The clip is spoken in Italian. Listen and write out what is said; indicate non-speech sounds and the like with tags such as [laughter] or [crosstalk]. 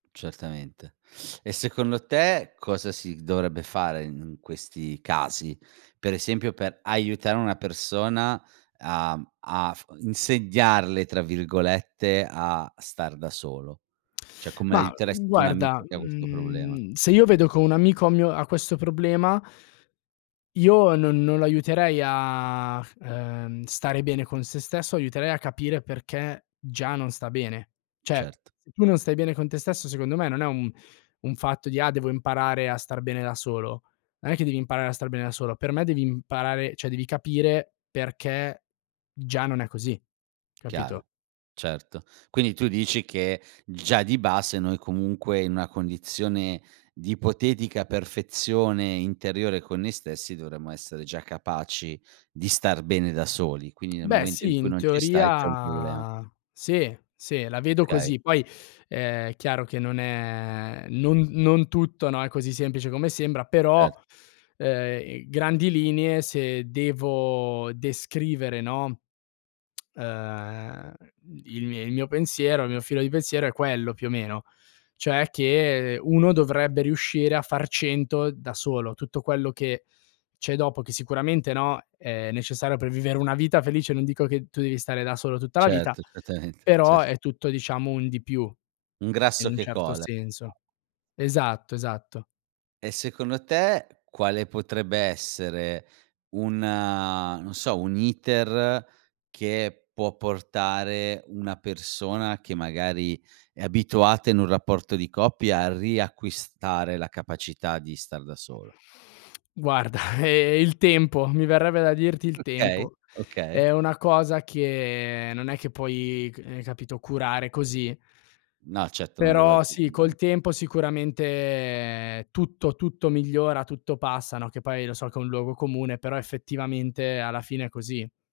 Certamente. E secondo te cosa si gh dovrebbe fare in questi casi? Per esempio, per aiutare una persona a a f "insegnarle," tra virgolette, a star da solo? Cioè come Ma, uhm, aiuteresti tu un amico guarda, che ha questo problema? mhmm, se io vedo co un amico ha mio ha questo problema io non non lo aiuterei a f ehm, stare bene con se stesso, aiuterei a capire perché già non sta bene. Cioè, Certo. se tu non stai bene con te stesso, secondo me, non è un un fatto di: "Ah, devo imparare a star bene da solo." Non è che devi imparare a star bene da solo; per me devi imparare cioè, devi capire perché già non è così, capito? Chiaro. Certo. Quindi tu dici che, già di base, noi, comunque, in una condizione di ipotetica perfezione interiore con noi stessi dovremmo essere già capaci di star bene da soli, quindi nel Beh momento in sì, cui in non ci stai c'è un problema. teoria sì, sì. La vedo Okay. così. Poi, ehm, è chiaro che non è non non tutto, no, è così semplice come sembra; però, Cer uhm, grandi linee se devo descrivere, no, uhm, il mie il mio pensiero il mio filo di pensiero è quello più o meno. Cioè che uno dovrebbe riuscire a far 100 da solo. Tutto quello che c'è dopo, che sicuramente, no, è necessario per vivere una vita felice, non dico che tu devi stare da solo tutta la vita, Certo, certamente. però Cert è tutto, diciamo, un di più, Un in grasso un che certo cola. senso. Esatto, esatto. E secondo te quale potrebbe essere un non so, un iter che può portare una persona che magari è abituata in un rapporto di coppia, a riacquistare la capacità di star da solo? Guarda [chuckles] il tempo, mi verrebbe da dirti il Okay, tempo. okay. È una cosa che non è che puoi ch eh, capito, curare così. No, certo. Non Però dall'oggi al sì, domani. col tempo sicuramente tutto tutto migliora, tutto passa, no, che poi, lo so che è un luogo comune, però effettivamente alla fine è così.